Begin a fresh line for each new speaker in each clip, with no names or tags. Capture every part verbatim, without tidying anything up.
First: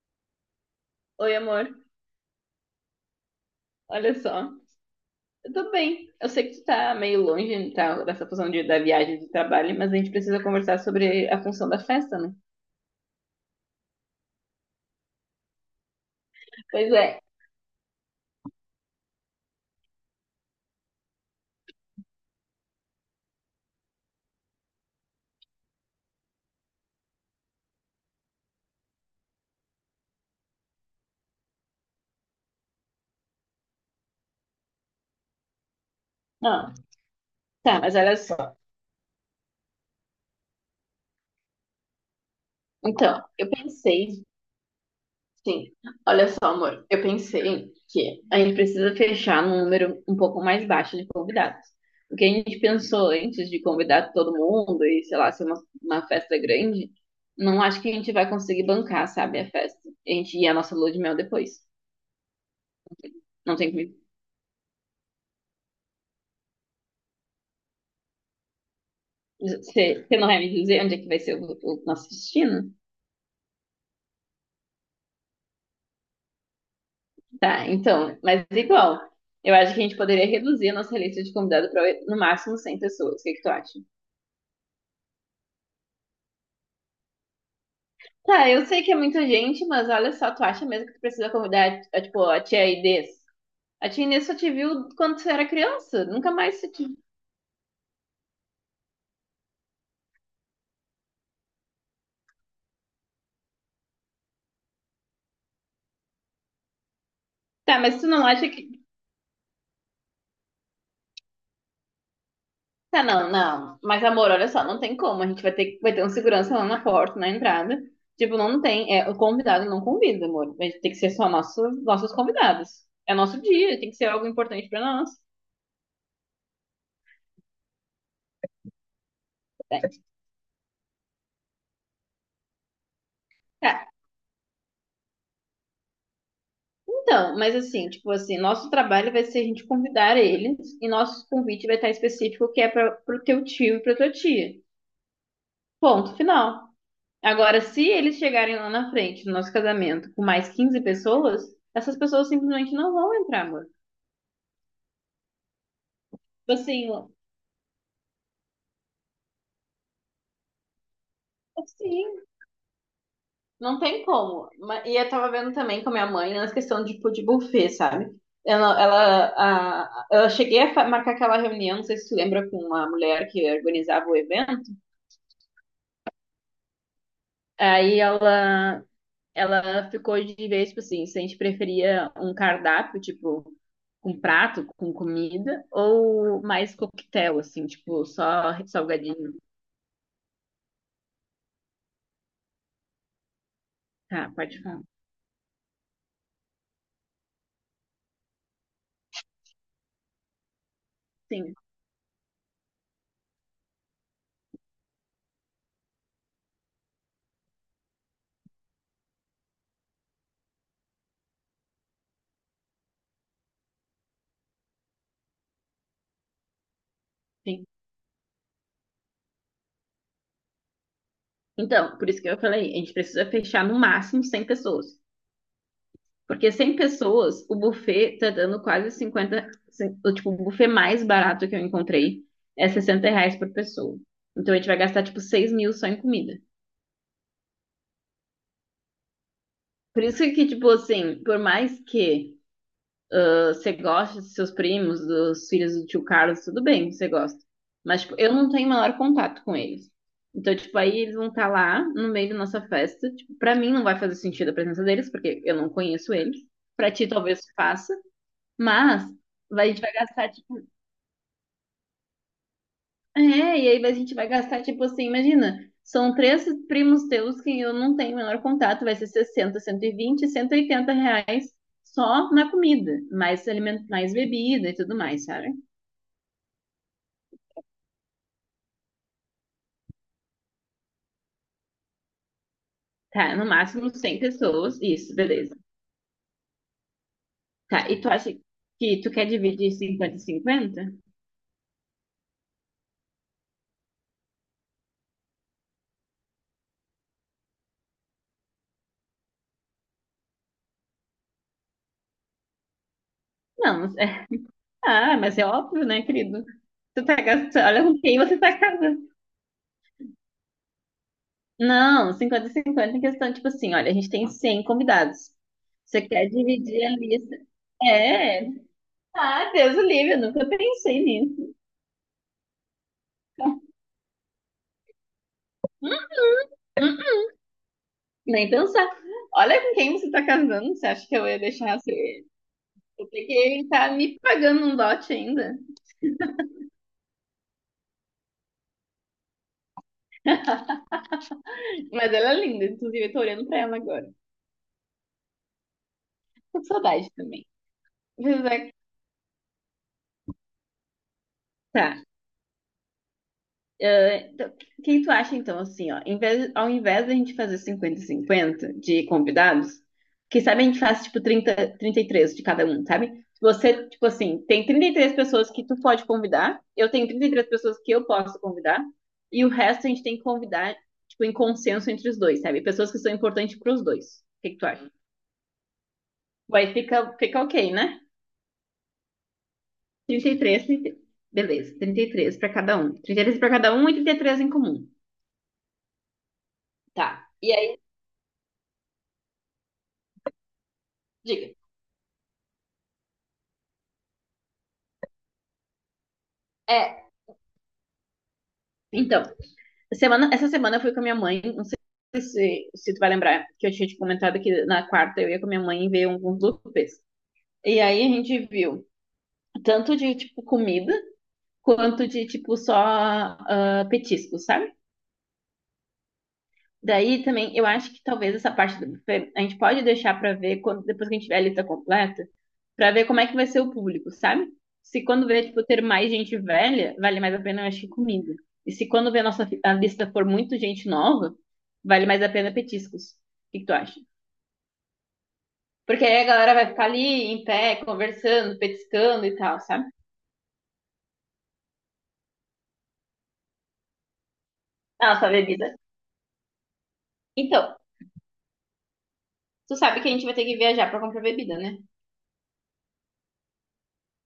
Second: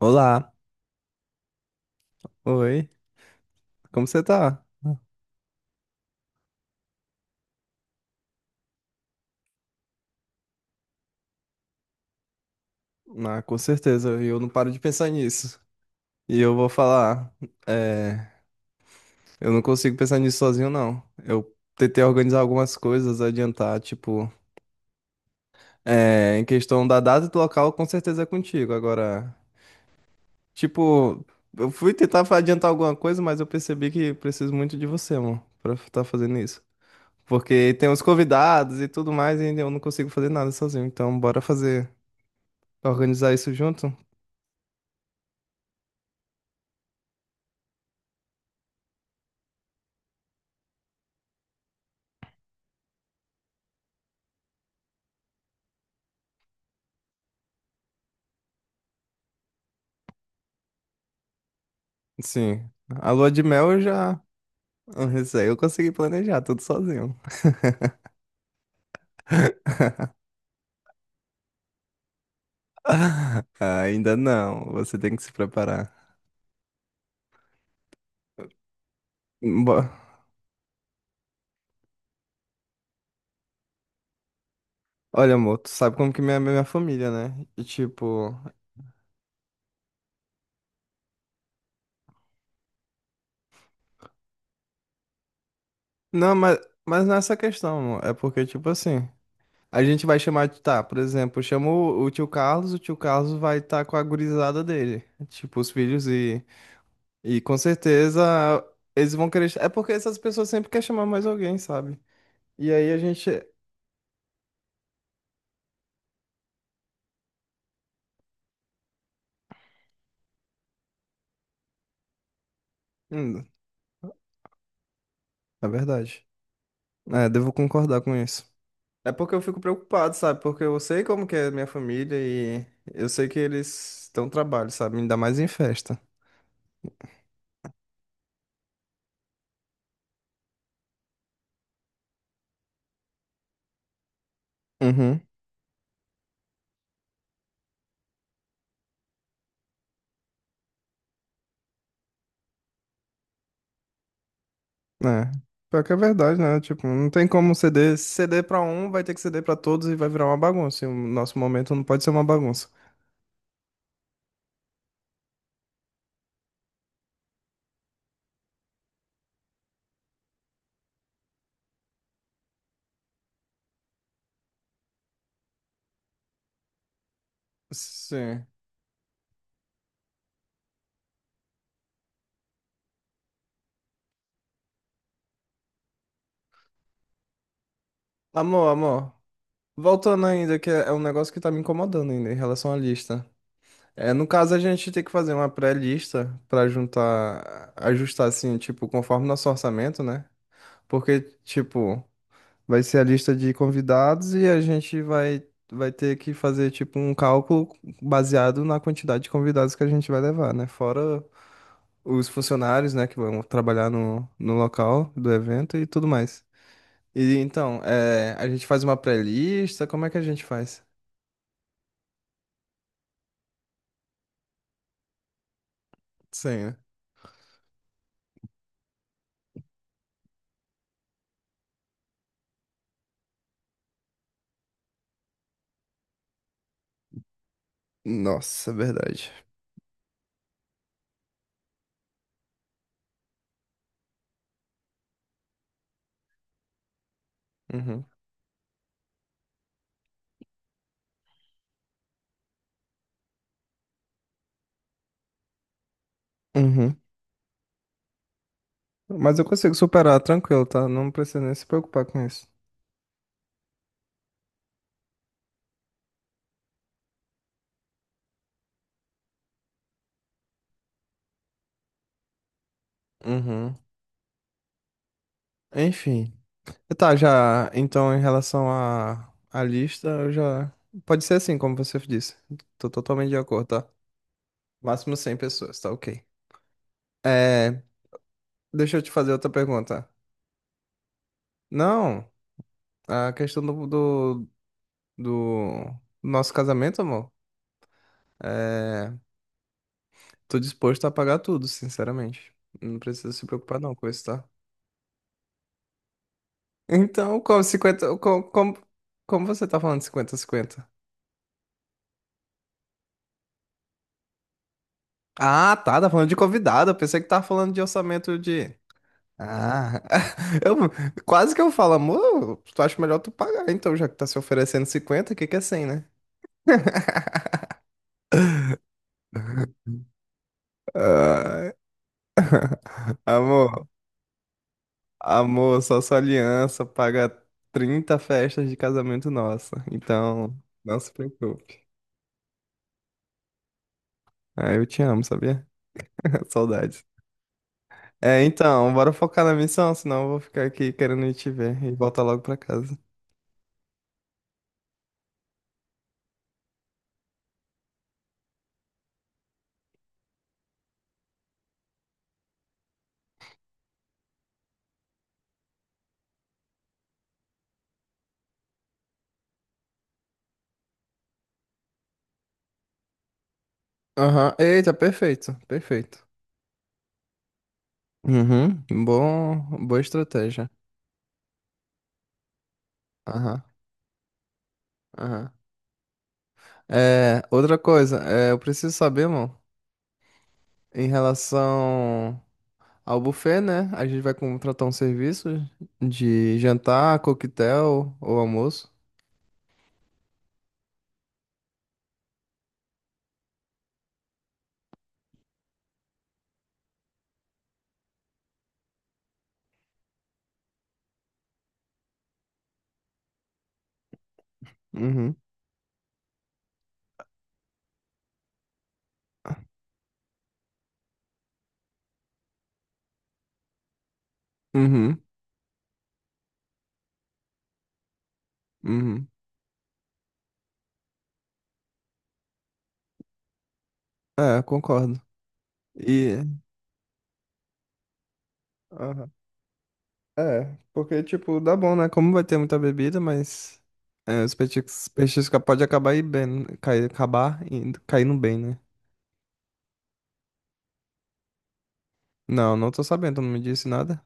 Olá,
Oi, amor.
oi, como
Olha
você
só.
tá?
Eu tô bem. Eu sei que tu tá meio longe, tá, dessa função de, da viagem de trabalho, mas a gente precisa conversar sobre a função da festa, né?
Ah, com certeza, eu não paro de pensar nisso. E eu vou
Pois é.
falar, é, eu não consigo pensar nisso sozinho, não. Eu tentei organizar algumas coisas, adiantar, tipo, é, em questão da data e do local, com certeza é contigo. Agora, tipo, eu fui tentar fa- adiantar alguma coisa, mas eu percebi que preciso muito de você, mano, pra estar fazendo isso.
Não,
Porque
tá,
tem
mas
os
olha só.
convidados e tudo mais, e eu não consigo fazer nada sozinho. Então, bora fazer,
Então,
organizar
eu
isso junto?
pensei, sim. Olha só, amor. Eu pensei que a gente precisa fechar num número um pouco mais baixo de convidados. O que a gente pensou antes de convidar todo mundo e, sei lá, ser uma, uma festa grande, não acho que a gente vai conseguir bancar, sabe, a festa. A gente ia a nossa lua de mel depois.
Sim. A lua de
Não
mel
tem
eu já. Isso aí eu consegui planejar tudo sozinho.
Você, você não vai me dizer onde é que vai ser o, o nosso destino?
Ainda não. Você tem que se preparar.
Tá, então, mas igual, eu acho que a
Bo-
gente poderia reduzir a nossa lista de convidados para no máximo cem pessoas. O que que tu acha?
Olha, amor, tu sabe como que minha, minha família, né? E tipo.
Tá, eu sei que é muita gente, mas olha só, tu acha mesmo que tu precisa convidar, a, tipo, a tia Inês? A tia Inês só te viu quando tu era criança, nunca
Não,
mais
mas,
se te...
mas não é essa questão, amor. É porque, tipo assim. A gente vai chamar de. Tá, por exemplo, chama o, o tio Carlos, o tio Carlos vai estar com a gurizada dele. Tipo, os filhos e. E com
Tá, mas tu
certeza
não acha que...
eles vão querer. É porque essas pessoas sempre querem chamar mais alguém, sabe? E aí a
Tá,
gente.
não, não. Mas, amor, olha só, não tem como. A gente vai ter, vai ter um segurança lá na porta, na entrada. Tipo, não tem. É, o convidado não convida, amor. A gente tem que ser só nosso, nossos convidados. É nosso
Hum,
dia, tem que ser algo importante pra nós.
é verdade. É, devo concordar com isso. É porque eu fico
É.
preocupado, sabe? Porque eu sei como que é minha família e eu sei que
Tá.
eles estão trabalho, sabe? Ainda mais em festa.
Então, mas assim, tipo assim, nosso trabalho vai ser a gente convidar eles e nosso convite vai estar específico que é pra, pro teu tio e pra tua tia.
Uhum.
Ponto final. Agora, se eles chegarem lá na frente do nosso casamento com mais quinze pessoas, essas pessoas simplesmente não vão entrar, amor.
É. Pior que é verdade,
Tipo
né? Tipo,
assim,
não tem como ceder. Se ceder pra um, vai ter que ceder pra todos e vai virar uma bagunça. E o nosso momento não pode ser
sim,
uma bagunça.
não tem como. Ma- E eu tava vendo também com a minha mãe nessa questão de, tipo, de buffet, sabe? Ela, ela, a, eu cheguei a fa- marcar aquela reunião, não sei se tu lembra, com uma mulher que organizava o evento. Aí
Sim.
ela, ela ficou de vez, tipo assim, se a gente preferia um cardápio, tipo, com prato, com comida, ou mais coquetel, assim, tipo, só
Amor, amor.
salgadinho.
Voltando ainda, que é é um negócio que tá me incomodando ainda em relação à lista. É, no
Tá,
caso,
pode
a
falar.
gente tem que fazer uma pré-lista para juntar, ajustar assim, tipo, conforme nosso orçamento, né? Porque,
Sim,
tipo, vai ser a lista de convidados e a gente vai, vai ter que fazer, tipo, um cálculo baseado na quantidade de convidados que a gente vai levar, né? Fora os funcionários, né, que vão trabalhar no, no local do evento e tudo mais. E
sim.
então, é, a gente faz uma pré-lista, como é que a gente faz?
Então, por isso que eu falei, a gente precisa fechar no máximo cem pessoas. Porque
Sim,
cem
né?
pessoas, o buffet tá dando quase cinquenta. O, tipo, o buffet mais barato que eu encontrei é sessenta reais por pessoa. Então a gente vai gastar, tipo, seis mil só em comida.
Nossa, é verdade.
Por isso que, tipo assim, por mais que ah, você goste dos seus primos, dos filhos do tio Carlos, tudo bem, você gosta. Mas,
Uhum.
tipo, eu não tenho maior contato com eles. Então, tipo, aí eles vão estar lá no meio da nossa festa. Tipo, pra mim não vai fazer sentido a presença deles, porque eu não conheço eles. Pra
Uhum.
ti talvez faça, mas
Mas eu
vai- a
consigo
gente vai
superar
gastar, tipo,
tranquilo, tá? Não precisa nem se preocupar com isso.
É, e aí a gente vai gastar, tipo assim, imagina, são três primos teus que eu não tenho o menor contato, vai ser sessenta cento e vinte cento e oitenta reais só na comida, mais
Uhum.
alimento, mais bebida e tudo mais, sabe?
Enfim. Tá, já. Então, em relação à à lista, eu já. Pode ser assim, como você disse. Tô totalmente
Tá,
de
no
acordo, tá?
máximo cem pessoas, isso,
Máximo cem
beleza.
pessoas, tá ok.
Tá,
É.
e tu acha
Deixa
que
eu te
tu quer
fazer outra
dividir
pergunta.
cinquenta e cinquenta.
Não, a questão do, do, do nosso casamento, amor. É. Tô disposto a pagar tudo, sinceramente. Não precisa se preocupar,
Não,
não, com isso,
é,
tá?
ah, mas é óbvio, né, querido? Tu tá
Então, como
gastando, olha com
cinquenta,
quem você
Como,
tá
como,
casando.
como você tá falando de cinquenta cinquenta?
Não, cinquenta a cinquenta em questão, tipo assim, olha, a gente tem cem convidados.
Ah, tá,
Você
tá falando
quer
de
dividir
convidado.
a
Eu pensei que
lista?
tava falando de orçamento
É.
de.
Ah, Deus o
Ah,
livre, eu nunca
eu,
pensei
quase
nisso.
que eu falo, amor, tu acha melhor tu pagar, então, já que tá se oferecendo cinquenta, o que que é cem, né?
Nem pensar. Olha com quem você tá casando, você acha que eu ia
Ah,
deixar você? Eu peguei,
amor,
tá me pagando um dote ainda.
amor, só sua aliança paga trinta festas de casamento nossa. Então, não se preocupe.
Mas ela é linda, inclusive eu tô olhando pra ela agora.
Ah, eu te amo, sabia?
Tô com
Saudades.
saudade também.
É,
Mas é-
então, bora focar na missão, senão eu vou ficar aqui querendo ir te ver e
Tá.
voltar logo pra casa.
Então, quem tu acha, então, assim, ó, em vez- ao invés da gente fazer cinquenta a cinquenta de convidados, que sabe a gente faz, tipo, trinta, trinta e três de cada um, sabe? Você, tipo assim, tem trinta e três pessoas que tu pode convidar, eu tenho trinta e três pessoas que eu posso convidar, e o resto a gente tem que convidar, tipo, em consenso entre os dois, sabe? Pessoas que são importantes para os dois. O que
Aham.
que tu acha?
Eita, perfeito, perfeito.
Vai, fica, fica ok, né?
Uhum, bom, boa
trinta e três,
estratégia.
trinta e três. Beleza, trinta e três para cada um. trinta e três para
Aham,
cada um e trinta e três em comum.
aham.
Tá.
É,
E
outra
aí,
coisa, é, eu preciso saber, mano, em
diga.
relação ao buffet, né? A gente vai contratar um serviço de
É,
jantar, coquetel ou almoço.
então, semana, essa semana eu fui com a minha mãe, não sei se, se tu vai lembrar, que eu tinha te comentado que na quarta eu ia com a minha mãe ver alguns buffets. E aí a gente viu tanto de, tipo, comida, quanto de, tipo, só ah, petiscos, sabe?
Uhum,
Daí também, eu acho que talvez essa parte do buffet a gente pode deixar pra ver quando, depois que a gente tiver a lista completa, pra ver como é que vai ser o público, sabe? Se
uhum,
quando vê, tipo, ter mais gente velha, vale mais a pena, eu acho que comida. E se quando vê a
uhum.
nossa fi- a lista for muito gente nova, vale mais a pena petiscos. O que que tu acha?
É, concordo.
Porque aí a
E,
galera vai ficar ali em pé, conversando, petiscando
aham.
e tal, sabe?
É, porque, tipo, dá bom, né? Como vai ter muita bebida, mas é, os petiscos,
Ah, só
petiscos
bebida.
pode acabar indo bem, cair, acabar
Então,
indo, caindo bem, né?
tu sabe que a gente vai ter que viajar pra comprar bebida, né?
Não, não tô sabendo, tu não me disse nada.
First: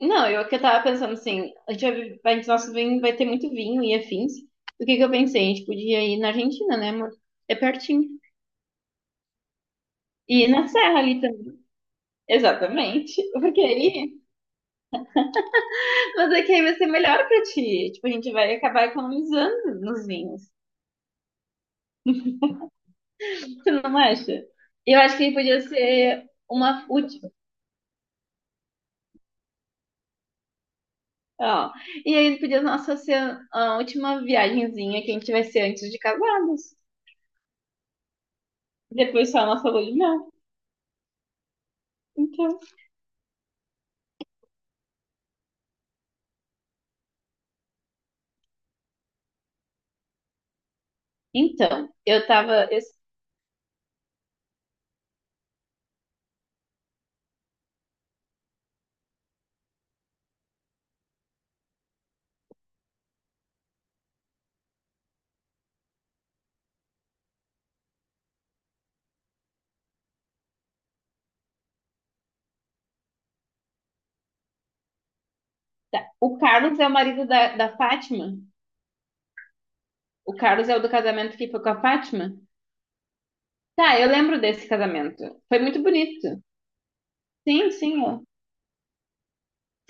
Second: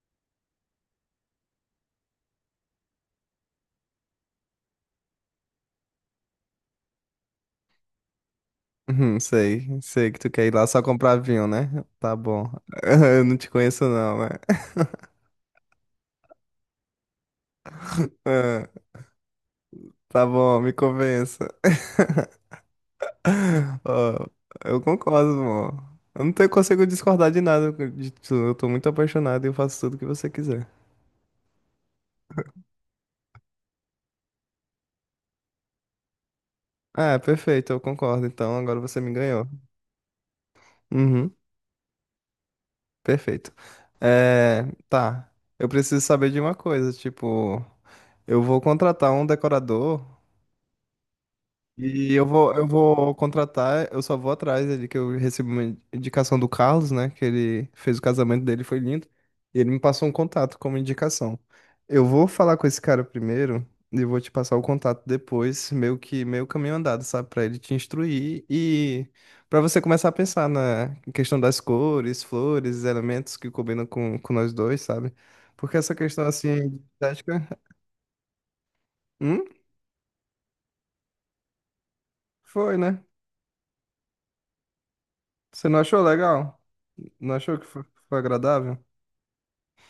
Não, eu que eu tava pensando assim, a gente vai, vai- nosso vinho vai ter muito vinho e afins. O que que eu pensei? A gente podia ir na Argentina, né, amor? É pertinho.
Uhum, sei, sei que tu quer
E
ir lá
na
só
serra
comprar
ali
vinho,
também.
né? Tá bom.
Exatamente.
Eu não te
Porque
conheço não,
aí,
né?
mas é que aí vai ser melhor pra ti. Tipo, a gente vai
Ah,
acabar economizando nos
Tá
vinhos.
bom, me convença.
Tu não
Ó,
acha?
eu
Eu acho
concordo,
que podia
amor. Eu
ser
não tenho, consigo
uma
discordar
última.
de nada de tu. Eu tô muito apaixonado e eu faço tudo que você quiser.
Ó. E aí podia nossa ser a última viagenzinha que a gente vai ser antes de casados.
Ah, perfeito, eu concordo. Então agora você me
Depois só
ganhou.
a nossa lua de mel.
Uhum,
Então.
perfeito. É, tá. Eu preciso saber de uma coisa, tipo, eu vou contratar um decorador.
Então,
E eu
eu
vou, eu
tava.
vou contratar, eu só vou atrás ali que eu recebi uma indicação do Carlos, né? Que ele fez o casamento dele, foi lindo. E ele me passou um contato como indicação. Eu vou falar com esse cara primeiro e vou te passar o contato depois, meio que meio caminho andado, sabe? Pra ele te instruir e pra você começar a pensar na questão das cores, flores, elementos que combinam com, com nós dois, sabe? Porque essa
Tá.
questão
O
assim, de
Carlos é o marido
estética,
da, da Fátima?
hum,
O Carlos é o do casamento que foi com a Fátima?
foi, né?
Tá, eu lembro desse casamento. Foi
Você não
muito
achou
bonito.
legal? Não achou que
Sim,
foi,
sim,
foi
ó.
agradável?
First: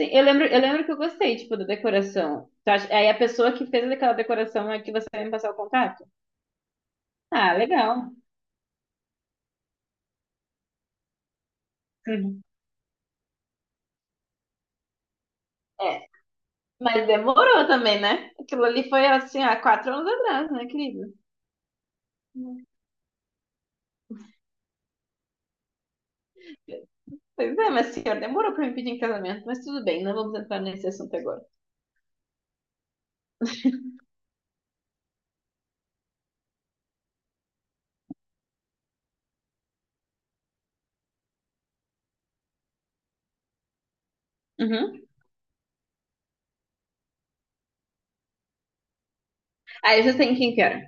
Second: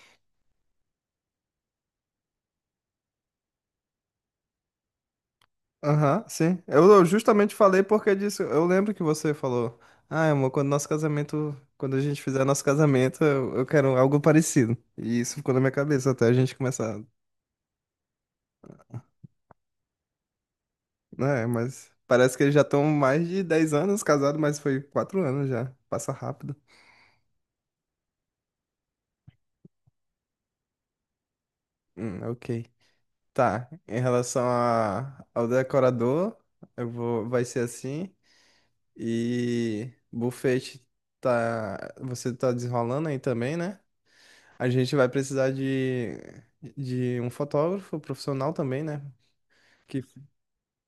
Sim, eu lembro, eu lembro que eu gostei, tipo, da decoração. Tu acha- Aí a pessoa que fez aquela decoração é que você vai me passar o contato?
Aham, sim. Eu, eu justamente
Ah,
falei
legal.
porque disso. Eu lembro que você falou, ah, amor, quando nosso casamento, quando a gente
Uhum.
fizer nosso casamento, eu, eu quero algo parecido. E isso ficou na minha
É,
cabeça até a gente começar,
mas demorou também, né? Aquilo ali foi assim, há quatro anos atrás, né, querido?
né? Mas parece que eles já
Uhum.
estão mais de dez anos casados, mas foi quatro anos já. Passa rápido.
Pois é, mas senhor, demorou pra me pedir em casamento, mas tudo bem, não vamos entrar nesse assunto agora.
Hum, ok. Tá. Em relação a, ao decorador, eu vou, vai ser assim. E buffet tá, você tá desenrolando aí também, né? A gente
Uhum.
vai precisar de, de um fotógrafo profissional também, né? Que
Aí vocês têm quem que era?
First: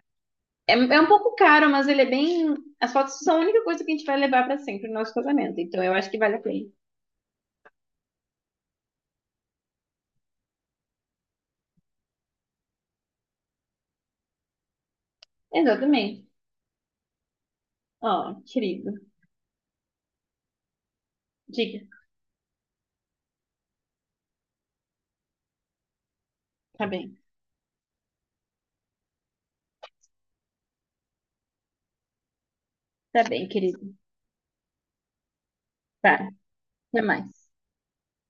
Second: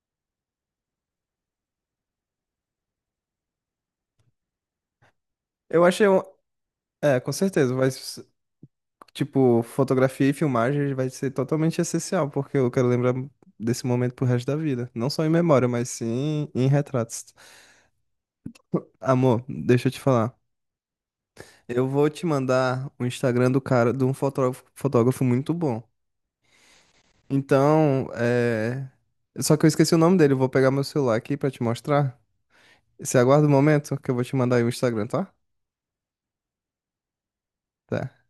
É, é um pouco caro, mas ele é bem. As fotos são a única coisa que a gente vai levar pra sempre no nosso casamento. Então
eu
eu
achei
acho que
um,
vale a pena.
é, com certeza, vai s- tipo, fotografia e filmagem vai ser totalmente essencial, porque eu quero lembrar desse momento pro resto da vida, não só em memória, mas
Exatamente.
sim em retratos.
Ó, querido.
Amor, deixa eu te falar.
Diga.
Eu vou te mandar o Instagram do cara, de um fotógrafo, fotógrafo muito bom.
Tá bem.
Então, é... Só que eu esqueci o nome dele, eu vou pegar meu celular aqui pra te mostrar. Você
Tá bem,
aguarda um
querido.
momento que eu vou te mandar aí o Instagram, tá?
Tá. Até mais.
Tá.